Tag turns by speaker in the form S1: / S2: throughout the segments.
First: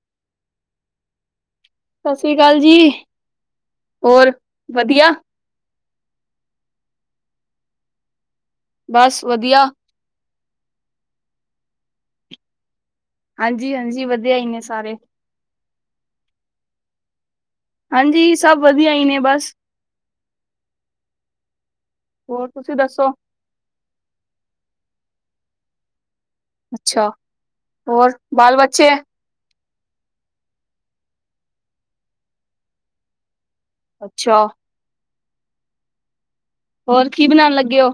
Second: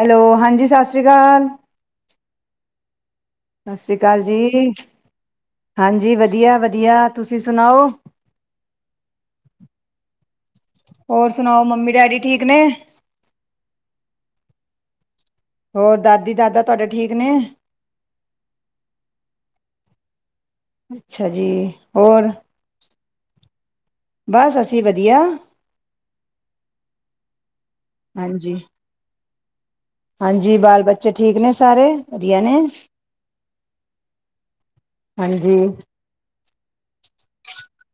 S1: Hello, ਹਾਂਜੀ ਸਤਿ ਸ਼੍ਰੀ ਅਕਾਲ।
S2: ਸਤਿ ਸ਼੍ਰੀ ਅਕਾਲ ਜੀ।
S1: ਸਤਿ ਸ਼੍ਰੀ ਅਕਾਲ
S2: ਹੋਰ
S1: ਜੀ
S2: ਵਧੀਆ
S1: ਹਾਂਜੀ, ਵਧੀਆ-ਵਧੀਆ, ਤੁਸੀਂ ਸੁਣਾਓ?
S2: ਬਸ ਵਧੀਆ,
S1: ਹੋਰ ਸੁਣਾਓ ਮੰਮੀ ਡੈਡੀ ਠੀਕ ਨੇ?
S2: ਹਾਂਜੀ-ਹਾਂਜੀ, ਵਧੀਆ ਹੀ ਨੇ ਸਾਰੇ,
S1: ਹੋਰ ਦਾਦੀ-ਦਾਦਾ ਤੁਹਾਡੇ ਠੀਕ ਨੇ?
S2: ਹਾਂਜੀ ਸਭ ਵਧੀਆ ਹੀ ਨੇ ਬਸ,
S1: ਅੱਛਾ ਜੀ, ਹੋਰ?
S2: ਤੁਸੀਂ ਦੱਸੋ?
S1: ਬਸ ਅਸੀਂ ਵਧੀਆ,
S2: ਅੱਛਾ ਹੋਰ
S1: ਹਾਂਜੀ
S2: ਬਾਲ ਬੱਚੇ
S1: ਹਾਂਜੀ ਬਾਲ ਬੱਚੇ ਠੀਕ ਨੇ ਸਾਰੇ ਵਧੀਆ ਨੇ,
S2: ਅੱਛਾ,
S1: ਹਾਂਜੀ,
S2: ਹੋਰ ਕੀ ਬਣਾਉਣ ਲੱਗੇ ਹੋ?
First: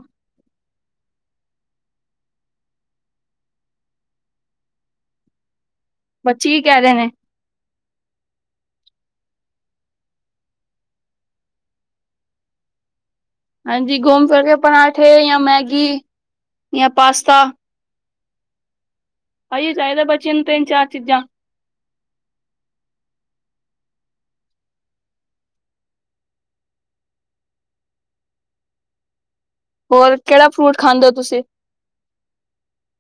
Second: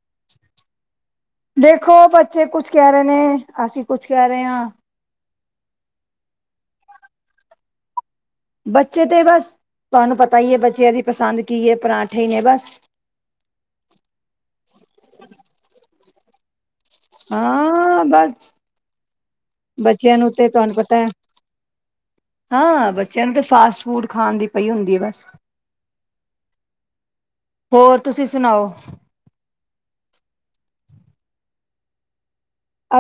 S1: ਦੇਖੋ ਬੱਚੇ ਕੁੱਛ ਕਹਿ ਰਹੇ ਨੇ ਅਸੀਂ ਕੁੱਛ ਕਹਿ ਰਹੇ ਹਾਂ।
S2: ਬੱਚੀ ਕੀ ਕਹਿ ਦੇ ਨੇ।
S1: ਬੱਚੇ ਤੇ ਬਸ ਤੁਹਾਨੂੰ ਪਤਾ ਹੀ ਹੈ, ਬੱਚਿਆਂ ਦੀ ਪਸੰਦ ਕੀ ਹੈ ਪਰਾਂਠੇ ਨੇ ਬਸ-'
S2: ਹਾਂਜੀ ਘੁੰਮ ਫਿਰ ਕੇ ਪਰਾਂਠੇ ਜਾਂ ਮੈਗੀ। ਜਾਂ ਪਾਸਤਾ
S1: ਹਾਂ, ਬਸ
S2: ਆਈਏ ਚਾਹੀਦਾ
S1: ਬੱਚਿਆਂ ਨੂੰ ਤੇ
S2: ਤਿੰਨ
S1: ਤੁਹਾਨੂੰ
S2: ਚਾਰ
S1: ਪਤਾ ਹੈ।
S2: ਚੀਜ਼ਾਂ
S1: ਹਾਂ, ਬੱਚਿਆਂ ਨੂੰ ਤਾਂ ਫਾਸਟ ਫੂਡ ਖਾਣ ਦੀ ਪਈ ਹੁੰਦੀ ਐ ਬਸ। ਹੋਰ ਤੁਸੀਂ ਸੁਣਾਓ?
S2: ਹੋਰ, ਕਿਹੜਾ ਫਰੂਟ ਖਾਂਦੇ ਹੋ ਤੁਸੀਂ।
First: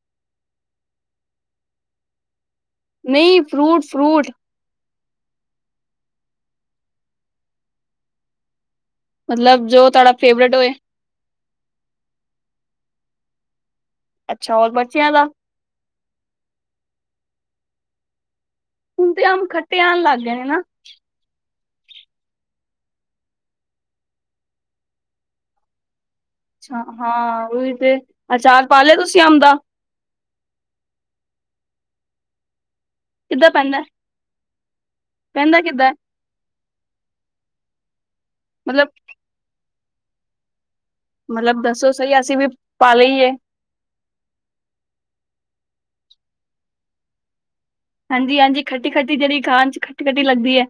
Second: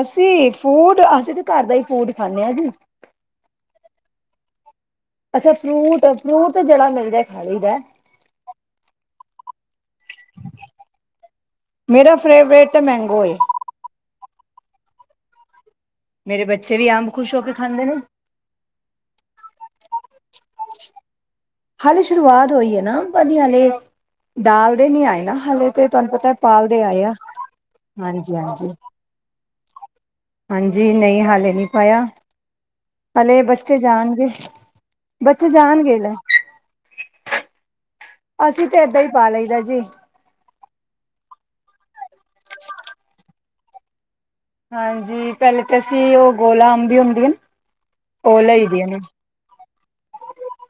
S1: ਅਸੀਂ ਫੂਡ ਅਸੀਂ ਤਾਂ ਘਰ ਦਾ ਹੀ ਫੂਡ ਖਾਂਨੇ ਹਾਂ ਜੀ।
S2: ਨਹੀਂ ਫਰੂਟ, ਫਰੂਟ।
S1: ਅੱਛਾ, ਫਰੂਟ, ਫਰੂਟ ਜਿਹੜਾ ਮਿਲਜੇ ਖਾ ਲਈ ਦੈ।
S2: ਮਤਲਬ ਜੋ ਤੁਹਾਡਾ ਫੇਵਰੇਟ ਹੋਏ।
S1: ਮੇਰਾ ਫੇਵਰੇਟ ਮੈਂਗੋ ਏ,
S2: ਅੱਛਾ ਹੋਰ ਬੱਚਿਆਂ ਦਾ,
S1: ਮੇਰੇ ਬੱਚੇ ਵੀ ਅੰਬ ਖੁਸ਼ ਹੋ ਕੇ ਖਾਂਦੇ ਨੇ,
S2: ਹੁਣ ਤੇ ਆਮ ਖੱਟੇ ਆਉਣ ਲੱਗ ਗਏ ਨਾ,
S1: ਹਾਲੇ ਸ਼ੁਰੂਆਤ ਹੋਈ ਨੇ ਵਾਧੀਆ ਹਾਲੇ ਡਾਲਦੇ ਨੀ ਆਏ ਨਾ ਹਾਲੇ ਤੇ ਤੁਹਾਨੂੰ ਪਤਾ। ਪਾਲਦੇ
S2: ਅੱਛਾ,
S1: ਆਏ ਆ
S2: ਹਾਂ ਓਹੀ ਤੇ,
S1: ਹਾਂਜੀ
S2: ਅਚਾਰ
S1: ਹਾਂਜੀ
S2: ਪਾ ਲਿਆ ਤੁਸੀਂ ਅੰਬ ਦਾ?
S1: ਹਾਂਜੀ, ਨਹੀਂ ਹਾਲੇ ਨਹੀਂਪਾਇਆ, ਹਾਲੇੇ
S2: ਕਿੱਦਾਂ
S1: ਬੱਚੇ
S2: ਪੈਂਦਾ
S1: ਜਾਣਗੇ ਬੱਚੇ,
S2: ਪੈਂਦਾ ਕਿੱਦਾਂ
S1: ਜਾਣਗੇ ਲੇ ਅਸੀਂ ਤਾਂ,
S2: ਮਤਲਬ
S1: ਏਦਾਂ ਹੀ ਪਾ ਲਈਦਾ ਜੀ।
S2: ਮਤਲਬ ਦੱਸੋ ਸਹੀ, ਅਸੀਂ ਵੀ ਪਾ ਲਈਏ?
S1: ਹਾਂਜੀ, ਪਹਿਲੇ ਤਾਂ ਅਸੀਂ ਉਹ ਗੋਲਾ ਅੰਬ, ਵੀ ਹੁੰਦੀ ਏ।
S2: ਹਾਂਜੀ- ਹਾਂਜੀ ਖੱਟੀ -ਖੱਟੀ ਜਿਹੜੀ ਖਾਣ ਚ ਖੱਟੀ- ਖੱਟੀ ਲੱਗਦੀ ਐ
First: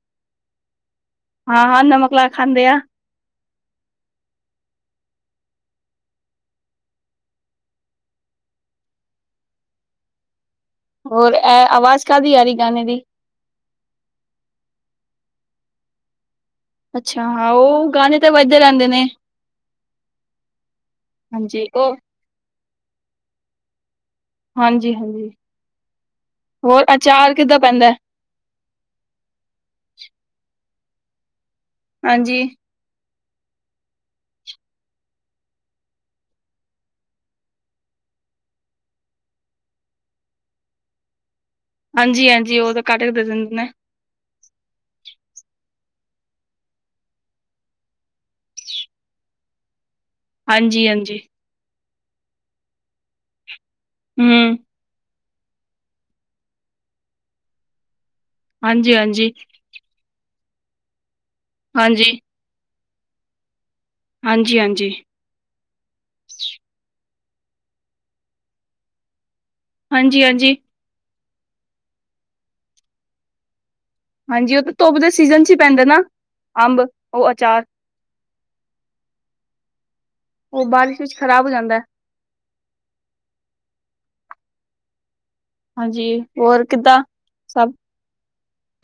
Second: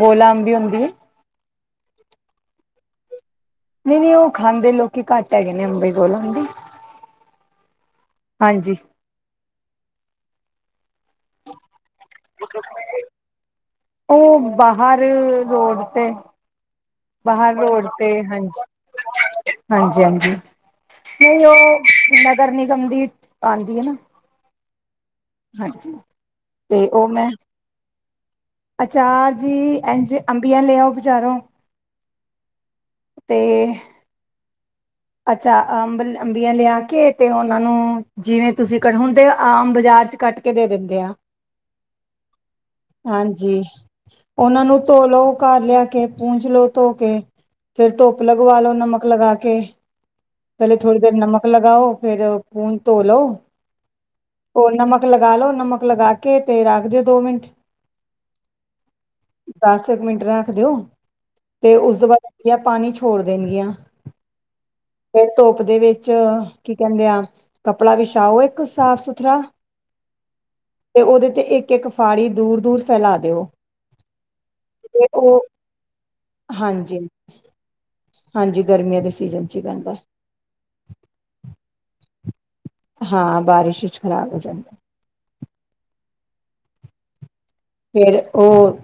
S1: ਗੋਲਾ ਅੰਬੀ ਹੁੰਦੀ ਹੈ
S2: ਹਾਂ -ਹਾਂ ਨਮਕ ਲਾ ਕੇ ਖਾਂਣੇ ਆ।
S1: ਨਹੀਂ -ਨਹੀਂ ਉਹ ਖਾਂਦੇ ਲੋਕੀ ਘੱਟ ਹੈਗੇ ਨੇ, ਅੰਬ ਈ ਕੋਲੋਂ ਦੀ ਹਾਂਜੀ।
S2: ਹੋਰ, ਆਵਾਜ਼ ਕਾਹਦੀ ਆ ਰਹੀ ਗਾਣੇ ਦੀ?
S1: ਉਹ, ਬਾਹਰ ਰੋਡ ਤੇ।
S2: ਅੱਛਾ ਹਾਂ
S1: ਬਾਹਰ ਰੋਡ
S2: ਉਹ
S1: ਤੇ,
S2: ਗਾਣੇ ਤਾਂ ਵੱਜਦੇ
S1: ਹਾਂਜੀ,
S2: ਰਹਿੰਦੇ ਨੇ
S1: ਹਾਂਜੀ -ਹਾਂਜੀ ਨਹੀਂ, ਉਹ ਨਗਰ ਨਿਗਮ, ਦੀ ਆਉਂਦੀ ਅ ਨਾ
S2: ਹਾਂਜੀ -ਹਾਂਜੀ
S1: ਹਾਂਜੀ
S2: ਹੋਰ,
S1: ਤੇ ਉਹ ਮੈਂ
S2: ਅਚਾਰ ਕਿੱਦਾਂ ਪੈਂਦਾ?
S1: ਅਚਾਰ ਜੀ, ਇਜ ਅੰਬੀਆਂ ਲਿਆਓ ਬਾਜਰੋ।
S2: ਹਾਂਜੀ
S1: ਤੇ ਅੱਛਾ, ਅੰਬ ਅੰਬੀਆਂ ਲਿਆ ਕੇ ਤੇ ਉਹਨਾਂ ਨੂੰ ਜਿਵੇਂ ਤੁਸੀਂ, ਕ ਹੁੰਦੇ ਆਮ ਬਾਜ਼ਾਰ ਚ ਕੱਟ ਕੇ ਦੇ ਦਿੰਦੇ ਆ।
S2: ਹਾਂਜੀ -ਹਾਂਜੀ ਉਹ ਤਾਂ ਕੱਟ ਕੇ ਦ ਦਿੰਦੇ
S1: ਹਾਂਜੀ
S2: ਨੇ
S1: ਉਹਨਾਂ ਨੂੰ ਧੋ ਲਓ, ਘਰ ਲਿਆ ਕੇ ਪੂੰਜ ਲੋਓ ਧੋ ਕੇ ਫੇਿਰ ਧੁੱਪ ਲਗਵਾ ਲੋ, ਨਮਕ ਲਗਾ ਕੇ ਪਹਿਲੇ,
S2: ਹਾਂਜੀ
S1: ਥੋੜ੍ਹੀ ਦੇਰ
S2: ਹਾਂਜੀ
S1: ਨਮਕ ਲਗਾਓ, ਫੇਰ ਖੂਨ ਧੋਲੋ
S2: ਹਮ
S1: ਹੋ ਨਮਕ ਲਗਾ ਲੋ, ਨਮਕ ਲਗਾ ਕੇ ਤੇ ਰੱਖ ਦਿਓ ਦੋ ਮਿੰਟ।
S2: ਹਾਂਜੀ--ਹਾਂਜੀ
S1: ਦਸ ਕੁ ਮਿੰਟ ਰੱਖ ਦਿਓ, ਤੇ ਉਸ ਤੋਂ
S2: ਹਾਂਜੀ
S1: ਬਾਅਦ ਪਾਣੀ ਛੋੜ ਦੇਣਗੀਆਂ।
S2: ਹਾਂਜੀ -ਹਾਂਜੀ
S1: ਫਿਰ ਧੱਪ ਦੇ ਵਿੱਚ ਕੀ ਕਹਿੰਦੇ ਆ ਕੱਪੜਾ ਵਿਛਾਓ ਇੱਕ ਸਾਫ ਸੁਥਰਾ
S2: ਹਾਂਜੀ- ਹਾਂਜੀ
S1: ਤੇ ਉਹਦੇ ਤੇ, ਇੱਕ -ਇੱਕ ਫਾੜੀ ਦੂਰ ਦੂਰ ਫੈਲਾ ਦਿਓ
S2: ਹਾਂਜੀ, ਉਹ ਤਾਂ ਧੁੱਪ
S1: ਤੇ
S2: ਦੇ ਸੀਜ਼ਨ
S1: ਉਹ
S2: ਚ, ਪੈਂਦਾ ਨਾ ਅੰਬ
S1: ਹਾਂਜੀ
S2: ਉਹ ਅਚਾਰ।
S1: ਹਾਂਜੀ, ਗਰਮੀਆਂ ਦੇ ਸੀਜਨ ਚ ਹੀ ਪੈਦਾ।
S2: ਉਹ, ਬਾਰਿਸ਼ ਵਿੱਚ ਖ਼ਰਾਬ ਹੋ ਜਾਂਦਾ।
S1: ਹਾਂ, ਬਾਰਿਸ਼ ਵਿਚ ਖ਼ਰਾਬ ਹੋ ਜਾਂਦਾ
S2: ਹਾਂਜੀ, ਹੋਰ ਕਿੱਦਾਂ ਸਭ?
S1: ਫੇਰ, ਉਹ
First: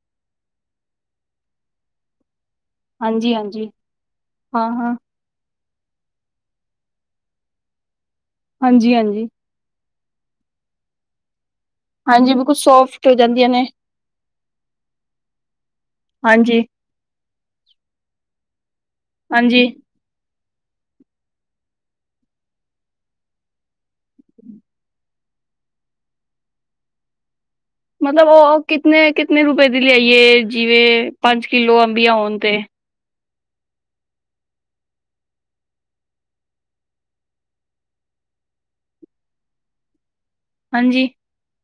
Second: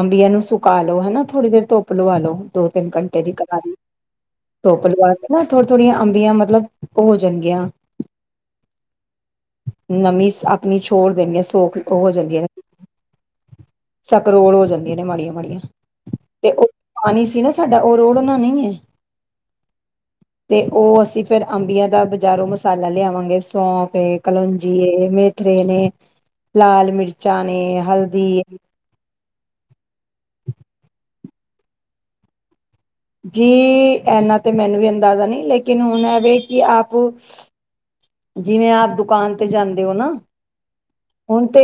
S1: ਅੰਬੀਆਂ ਨੂੰ ਸੁਕਾ ਲੋ, ਹਨਾ ਥੋੜ੍ਹੀ ਦੇਰ ਧੁੱਪ ਲਵਾ ਲੋ। ਦੋ, ਤਿੰਨ ਘੰਟੇ, ਦੀ
S2: ਹਾਂਜੀ ਹਾਂਜੀ
S1: ਕਰਾਰੀ
S2: ਹਾਂ
S1: ਧੁੱਪ
S2: ਹਾਂ
S1: ਲਾਵਾਓ। ਨਾ, ਥੋੜੀਆ -ਥੋੜੀਆਂ ਅੰਬੀਆਂ, ਮਤਲਬ ਉਹ ਹੋ ਜਾਣਗੀਆਂ
S2: ਹਾਂਜੀ -ਹਾਂਜੀ
S1: ਨਮੀਂ, ਆਪਣੀ ਛੋੜ ਦੇ ਗੇ ਸੋਖ ਉਹ ਹੋ
S2: ਹਾਂਜੀ,
S1: ਜਾਂਦੀਆਂ ਨੇ
S2: ਬਿਲਕੁਲ ਸੋਫਟ ਹੋ ਜਾਂਦੀਆਂ ਨੇ,
S1: ਸਕਰੋੜ ਹੋ ਜਾਂਦੀਆਂ ਨੇ, ਮਾੜੀਆਂ -ਮਾੜੀਆਂ ਤੇ
S2: ਹਾਂਜੀ
S1: ਉਹ ਪਾਣੀ ਸੀ ਨਾ ਸਾਡਾ, ਉਹ ਰੋੜ ਨਾ ਨਈ ਏ।
S2: ਹਾਂਜੀ।
S1: ਤੇ ਉਹ, ਅਸੀਂ ਫ਼ਿਰ ਅੰਬੀਆਂ ਦਾ ਬਜ਼ਾਰੋਂ ਮਸਾਲਾ, ਲਿਆਵਾਂਗੇ ਸੌਂਫ ਏ ਕਲੋਂਜੀ ਏ ਮੇ ਤੇਲ ਨੇ ਲਾਲ ਮਿਰਚਾਂ ਨੇ
S2: ਮਤਲਬ,
S1: ਹਲਦੀ
S2: ਉਹ ਕਿਤਨੇ -ਕਿਤਨੇ ਰੁਪਏ ਦੀ ਲਿਆਈਏ ਜਿਵੇਂ ਪੰਜ ਕਿਲੋ ਅੰਬੀਆਂ ਹੋਣ ਤੇ?
S1: ਜੀ, ਇਹਨਾ ਤੇ ਮੈਨੂੰ ਵੀ ਅੰਦਾਜ਼ਾ ਨਹੀਂ, ਲੇਕਿਨ ਹੁਣ ਐਵੇਂ ਕਿ ਆਪ ਜਿਵੇਂ, ਆਪ ਦੁਕਾਨ ਤੇ ਜਾਂਦੇ ਹੋ ਨਾ
S2: ਹਾਂਜੀ
S1: ਹੁਣ ਤੇ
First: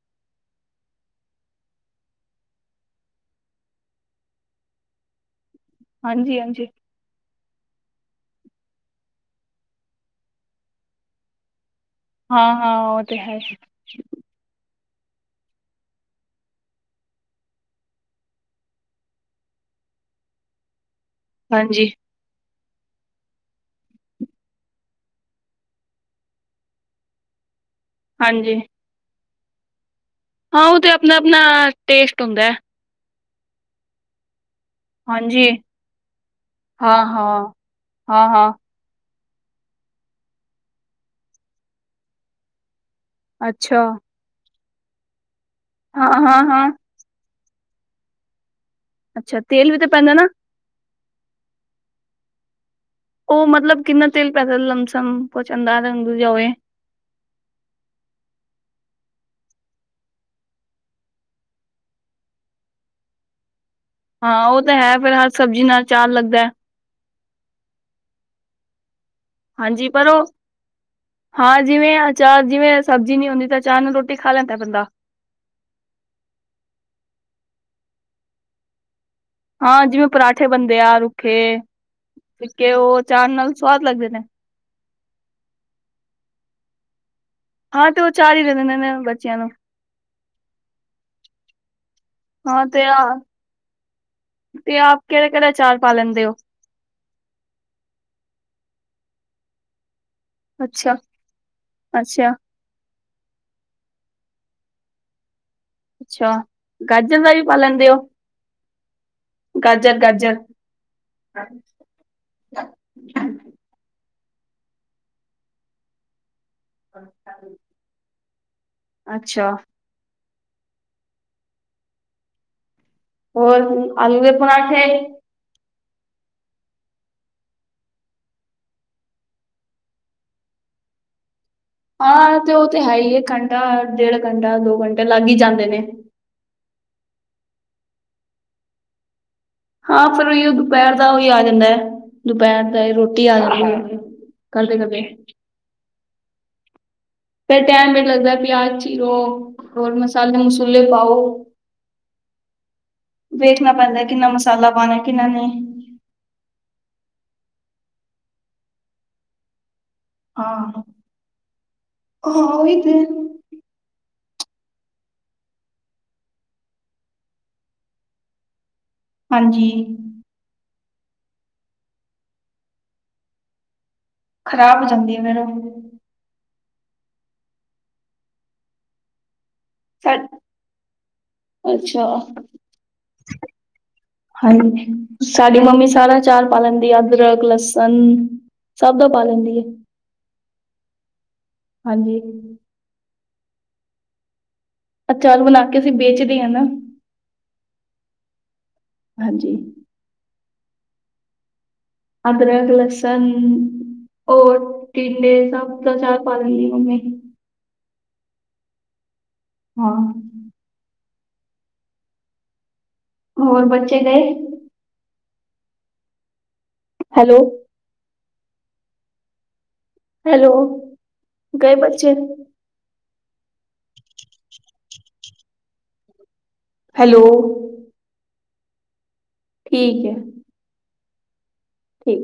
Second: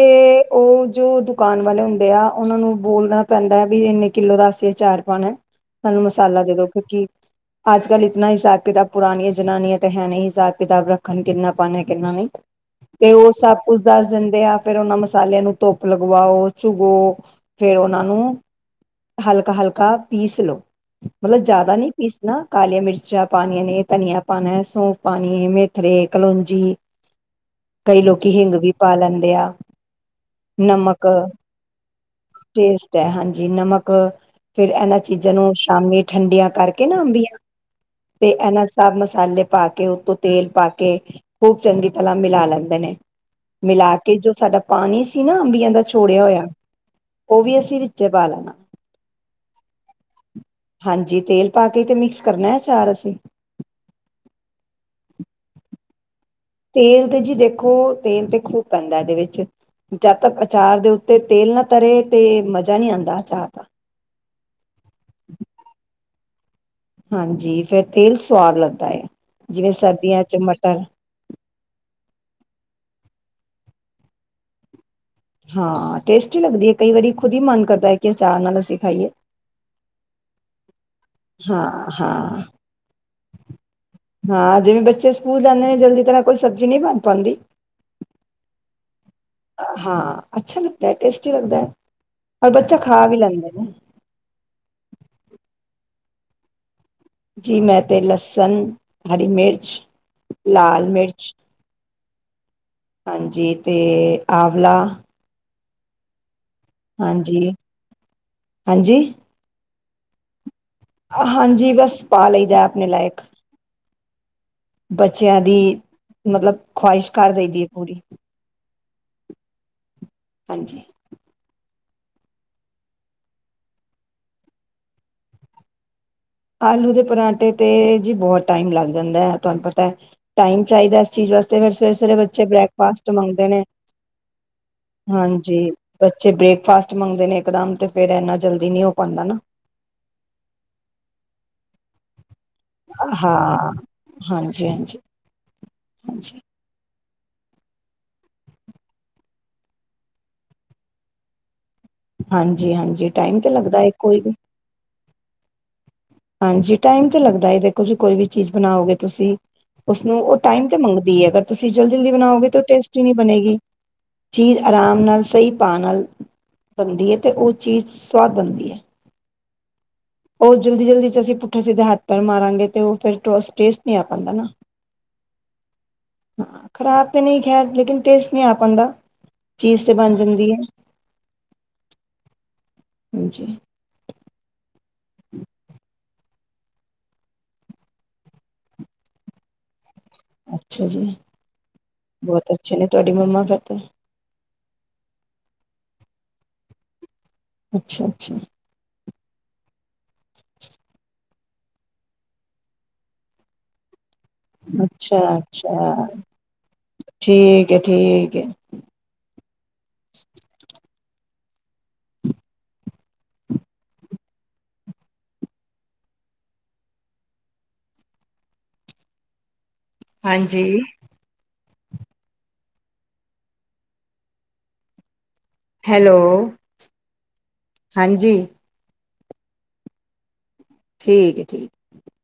S1: ਉਹ ਜੋ ਦੁਕਾਨ ਵਾਲੇ ਹੁੰਦੇ ਆ, ਉਹਨਾਂ ਨੂੰ ਬੋਲਣਾ ਪੈਂਦਾ ਵੀ ਨ ਕਿੱਲੋ ਦਾ ਅਸੀ ਅਚਾਰ ਪਾਉਣਾ ਹੈ। ਸਾਨੂੰ
S2: ਹਾਂਜੀ
S1: ਮਸਾਲਾ ਦੇ ਦੋ
S2: ਹਾਂਜੀ
S1: ਕਿਉਂਕਿ ਅੱਜ -ਕੱਲ ਇਤਨਾ ਹਿਸਾਬ- ਕਿਤਾਬ ਪੁਰਾਨੀਆਂ ਜਨਾਨੀਆਂ ਤੇ ਹੈ ਨਹੀਂ ਹਿਸਾਬ ਕਿਤਾਬ ਰੱਖ ਖਣ ਕਿੰਨਾ ਪਾਣਾ ਕਿੰਨਾ ਨਹੀਂ
S2: ਹਾਂ ਹਾਂ
S1: ਤੇ ਉਹ
S2: ਹੈ
S1: ਸਭ ਕੁ ਦੱਸ ਦਿੰਦੇ ਆ ਫੇਰ ਉਹਨਾਂ ਮਸਾਲਿਆਂ ਨੂੰ ਧੁੱਪ ਲਗਵਾਓ ਚੁਗੋ ਫੇਰ ਉਹਨਾਂ ਨੂੰ ਹਲਕਾ -ਹਲਕਾ ਪੀਸ ਲੋ। ਮਤਲਬ ਜਿਆਦਾ
S2: ਹਾਂਜੀ
S1: ਨਹੀਂ ਪੀਸਣਾ ਕਾਲੀਆਂ ਮਿਰਚਾਂ ਪਾਉਣੀਆਂ ਨੇ, ਧਨੀਆ ਪਾਣਾ, ਸੌਂਪ ਪਾਣੀ ਐ ਮੇ ਮੇਥਰੇ, ਕਲੋਂਜੀ ਕਈ ਲੋਕੀ ਹਿੰਗ
S2: ਹਾਂਜੀ
S1: ਵੀ ਪਾ ਲੈਂਦੇ ਆ।
S2: ਹਾਂ ਉਹ ਤੇ ਆਪਣਾ- ਆਪਣਾ ਟੇਸਟ ਹੁੰਦਾ ਹੈ।
S1: ਸਟ ਹੈ ਹਾਂਜੀ ਨਮਕ ਫੇਰ ਇਹਨਾਂ ਚੀਜ਼ਾਂ
S2: ਹਾਂਜੀ
S1: ਨੂੰ ਸ਼ਾਮੀ ਠੰਡੀਆਂ ਕਰਕੇ
S2: ਹਾਂ
S1: ਨਾ ਅੰਬੀਆ
S2: ਹਾਂ ਹਾਂ
S1: ਤੇ
S2: ਹਾਂ
S1: ਇਹਨਾਂ ਸਭ ਮਸਾਲੇ ਪਾ ਕੇ ਉਤੋਂ ਤੇਲ ਪਾ ਕੇ ਖੂਬ ਚੰਗੀ ਤਰ੍ਹਾਂ ਮਿਲਾ ਲੈਂਦੇ ਨੇ।
S2: ਅੱਛਾ
S1: ਮਿਲਾ ਕੇ ਜੋ ਸਾਡਾ ਪਾਣੀ ਸੀ ਨਾ ਅੰਬੀਆਂ ਦਾ
S2: ਹਾਂ
S1: ਛੋੜਿਆ
S2: ਹਾਂ
S1: ਹੋਇਆ
S2: ਹਾਂ
S1: ਉਹ ਵੀ ਅਸੀਂ ਵਿੱਚੇ ਪਾ ਲੈਣਾ।
S2: ਅੱਛਾ, ਤੇਲ ਵੀ ਤੇ ਪੈਂਦਾ ਨਾ।
S1: ਹਾਂਜੀ, ਤੇਲ ਪਾ ਕੇ ਤੇ ਮਿਕਸ ਕਰਨਾ ਹੈ ਅਚਾਰ ਅਸੀਂ।
S2: ਉਹ ਮਤਲਬ ਕਿੰਨਾ ਤੇਲ ਪੈਦਾ ਲਮਸਮ ਪਹੁੰਚ ਜਾਂਦਾ ਰੰਗ ਦੂ ਜਾ ਹੋਵੇ
S1: ਤੇਲ ਤੇ ਜੀ ਦੇਖੋ ਤੇਲ ਤੇ ਖੂਬ ਪੈਂਦਾ ਇਹਦੇ ਵਿੱਚ ਜਦ ਤੱਕ ਅਚਾਰ ਦੇ ਉੱਤੇ ਤੇਲ ਨਾ ਤਰੇ ਤੇ ਮਜ਼ਾ ਨਹੀਂ ਆਉਂਦਾ ਅਚਾਰ ਦਾ।
S2: ਹਾਂ ਉਹ ਤਾਂ ਹੈ ਫੇਰ ਹਰ ਸਬਜ਼ੀ ਨਾਲ ਅਚਾਰ ਲੱਗਦਾ ਐ।
S1: ਹਾਂਜੀ, ਫੇਰ ਤੇਲ ਸਵਾਦ ਲੱਗਦਾ ਹੈ। ਜਿਵੇਂ
S2: ਹਾਂਜੀ, ਪਰ
S1: ਸਰਦੀਆਂ
S2: ਉਹ
S1: ਚ ਮਟਰ
S2: ਹਾਂ, ਜਿਵੇਂ ਅਚਾਰ ਜਿਵੇਂ ਸਬਜ਼ੀ ਨਹੀਂ ਹੁੰਦੀ ਤਾਂ ਅਚਾਰ ਨਾਲ ਰੋਟੀ ਖਾ ਲੈਂਦਾ ਬੰਦਾ।
S1: ਹਾਂ, ਟੇਸਟੀ ਲੱਗਦੀ ਹੈ ਕਈ ਵਾਰੀ ਖੁਦ ਹੀ ਮਨ ਕਰਦਾ ਹੈ ਕਿ ਅਚਾਰ ਨਾਲ ਅਸੀਂ ਖਾਈਏ।
S2: ਹਾਂ, ਜਿਵੇਂ ਪਰਾਂਠੇ ਬਣਦੇ ਆ ਰੁੱਖੇ
S1: ਹਾਂ ਹਾਂ
S2: -ਫਿਕੇ ਉਹ ਅਚਾਰ ਨਾਲ ਸਵਾਦ ਲੱਗਦੇ।
S1: ਹਾਂ, ਜਿਵੇਂ ਬੱਚੇ ਸਕੂਲ ਜਾਂਦੇ ਨੇ ਜਲਦੀ ਤਰ੍ਹਾਂ ਕੋਈ ਸਬਜ਼ੀ ਨਹੀਂ ਬਣ ਪਾਦੀ।
S2: ਹਾਂ, ਤੇ ਉਹ ਅਚਾਰ ਹੀ ਦੇ ਦੇਂਦੇ ਨੇ। ਬ
S1: ਹਾਂ, ਅੱਛਾ ਲੱਗਦਾ ਹੈ, ਟੇਸਟੀ ਲੱਗਦਾ। ਔਰ
S2: ਹਾਂ
S1: ਬੱਚਾ
S2: ਤੇ ਆ
S1: ਖਾ ਵੀ ਲੈਂਦਾ।
S2: ਤੇ ਆਪ ਕਿਹੜੇ -ਕਿਹੜੇ ਅਚਾਰ ਪਾ ਲੈਂਦੇ ਹੋ।
S1: ਜੀ ਮੈਂ ਤੇ ਲਸਨ, ਹਰੀ ਮਿਰਚ ਲਾਲ
S2: ਅੱਛਾ,
S1: ਮਿਰਚ
S2: ਅੱਛਾ
S1: ਹਾਂਜੀ, ਤੇ ਆਵਲਾ-
S2: ਅੱਛਾ। ਗਾਜਰ ਦਾ ਵੀ
S1: ਹਾਂਜੀ,
S2: ਪਾ ਲੈਂਦੇ ਹੋ
S1: ਹਾਂਜੀ!
S2: ਗਾਜਰ -ਗਾਜਰ।
S1: ਹਾਂਜੀ, ਬਸ ਪਾ ਲਈਦਾ ਆਪਣੇ ਲਾਇਕ। ਬੱਚਿਆਂ ਦੀ, ਮਤਲਬ ਖਵਾਹਿਸ਼ ਕਰ ਦੇਦੀ ਹੈ ਪੂਰੀ।
S2: ਅੱਛਾ
S1: ਹਾਂਜੀ
S2: ਹੋਰ ਆਲੂ ਦੇ ਪਰਾਂਠੇ।
S1: ਆਲੂ ਦੇ ਪਰਾਂਠੇ ਤੇ ਜੀ ਬਹੁਤ ਟਾਈਮ ਲੱਗ ਜਾਂਦਾ ਹੈ। ਤੁਹਾਨੂੰ ਪਤਾ ਟਾਈਮ ਚਾਹੀਦਾ ਚੀਜ਼ ਵਾਸਤੇ ਫਿਰ ਸਵੇਰੇ -ਸਵੇਰੇ
S2: ਹਾਂ
S1: ਬੱਚੇ
S2: ਤੇ ਉਹ ਤੇ ਹੈ
S1: ਬ੍ਰੇਕਫਾਸਟ
S2: ਹੀ ਹੈ
S1: ਮੰਗਦੇ
S2: ਘੰਟਾ
S1: ਨੇ,
S2: ਡੇਢ ਘੰਟਾ ਦੋ ਘੰਟੇ ਲੱਗ ਹੀ ਜਾਂਦੇ
S1: ਹਾਂਜੀ।
S2: ਨੇ
S1: ਚੇ ਬ੍ਰੇਕਫਾਸਟ ਮੰਗਦੇ ਨੇ ਇੱਕਦਮ ਤੇ ਫੇਰ ਇਨਾ ਜਲਦੀ ਨੀ ਹੋ ਪਾਉਂਦਾ ਨਾ।
S2: ਹਾਂ ਫਿਰ ਉਹੀ ਉਹ ਦੁਪਹਿਰ ਦਾ ਉਹੀ ਆ ਜਾਂਦਾ ਹੈ ਦੁਪਹਿਰ। ਰੋਟੀ ਆਦੀ
S1: ਹਾਂ
S2: ਏ
S1: ਹਾਂਜੀ ਹਾਂਜੀ
S2: ਕਰਦੇ-ਕਰਦੇ।
S1: ਹਾਂਜੀ।
S2: ਫਿਰ ਟਾਇਮ ਵੀ ਲੱਗਦਾ ਪਿਆਜ਼ ਚੀਰੋ ਹੋਰ ਮਸਾਲੇ -ਮਸੂਲੇ ਪਾਓ।
S1: ਹਾਂਜੀ ਹਾਂਜੀ ਟਾਈਮ ਤੇ
S2: ਵੇਖਣਾ
S1: ਲੱਗਦਾ ਹੈ
S2: ਪੈਂਦਾ
S1: ਕੋਈ
S2: ਕਿੰਨਾ
S1: ਵੀ
S2: ਮਸਾਲਾ ਪਾਣਾ ਕਿੰਨਾ ਨਹੀਂ।
S1: ਹਾਂਜੀ ਟਾਈਮ ਤੇ ਲੱਗਦਾ ਦੇਖੋ ਜੀ ਕੋਈ ਵੀ ਚੀਜ਼ ਬਣਾਓਗੇ ਤੁਸੀਂ। ਉਸਨੂੰ ਉਹ ਟਾਈਮ ਤੇ
S2: ਹਾਂ
S1: ਮੰਗਦੀ ਹੈ ਅਗਰ ਤੁਸੀਂ ਜਲਦੀ ਜਲਦੀ ਬਣਾਓਗੇ ਤਾਂ ਉਹ
S2: ਉਹੀ ਤੇ
S1: ਟੇਸਟੀ ਨਹੀਂ ਬਣੇਗੀ। ਚੀਜ਼ ਆਰਾਮ ਨਾਲ ਸਹੀ ਪਾ ਨਾਲ। ਬਣਦੀ ਹੈ ਤੇ ਉਹ ਚੀਜ਼ ਸਵਾਦ ਬਣਦੀ ਹੈ।
S2: ਹਾਂਜੀ।
S1: ਉਹ ਜਲਦੀ ਜਲਦੀ ਚ ਅਸੀਂ ਪੁੱਠਾ ਸਿੱਧੇ ਹੱਥ ਪੈਰ ਮਾਰਾਂਗੇ ਤੇ ਉਹ ਫਿਰ ਟੋਸਟ ਟੈਸਟ। ਨੀ ਆਂ ਪਾਂਦਾ ਨਾ।
S2: ਖ਼ਰਾਬ ਹੋ ਜਾਂਦੀ ਹੈ
S1: ਖ਼ਰਾਬ ਤੇ ਨਹੀਂ ਖੈਰ ਲੇਕਿਨ ਟੇਸਟ ਨਹੀਂ ਆ ਪਾਉਂਦਾ।
S2: ਸਾਡ ਅੱਛਾ।
S1: ਹਾਂਜੀ।
S2: ਹਾਂਜੀ ਸਾਡੀ ਮੰਮੀ ਸਾਰਾ ਚਾਰ ਪਾ ਲੈਂਦੀ ਆ ਅਦਰਕ ਲਸਣ। ਸਭ ਦਾ ਪਾ ਲੈਂਦੀ ੲੈ।
S1: ਅੱਛਾ, ਜੀ
S2: ਹਾਂਜੀ।
S1: ਬਹੁਤ ਅੱਛੇ ਨੇ ਤੁਹਾਡੀ ਮੰਮਾ ਫਿਰ ਤੇ
S2: ਅਚਾਰ ਬਣਾ ਕੇ ਅਸੀਂ ਵੇਚਦੇ ਆ ਨਾ।
S1: ਅੱਛਾ, ਅੱਛਾ।
S2: ਹਾਂਜੀ। ਅਦਰਕ ਲਸਣ। ਹੋਰ
S1: ਅੱਛਾ
S2: ਟਿੰਡੇ ਸਭ ਦਾ
S1: ਅੱਛਾ
S2: ਚਾਰ ਪਾ ਲੈਦੀ ਮੰਮੀ।
S1: ਠੀਕ ਹੈ ਠੀਕ ਹੈ।
S2: ਹਾਂ। ਹੋਰ ਬੱਚੇ ਗਏ। ਹੈਲੋ। ਹੈਲੋ,
S1: ਹਾਂਜੀ
S2: ਗਏ ਬੱਚੇ।
S1: ਹੈਲੋ।
S2: ਹੈਲੋ।
S1: ਹਾਂਜੀ।
S2: ਠੀਕ ਹੈ।
S1: ਠੀਕ ਹੈ ਠੀਕ।
S2: ਠੀਕ।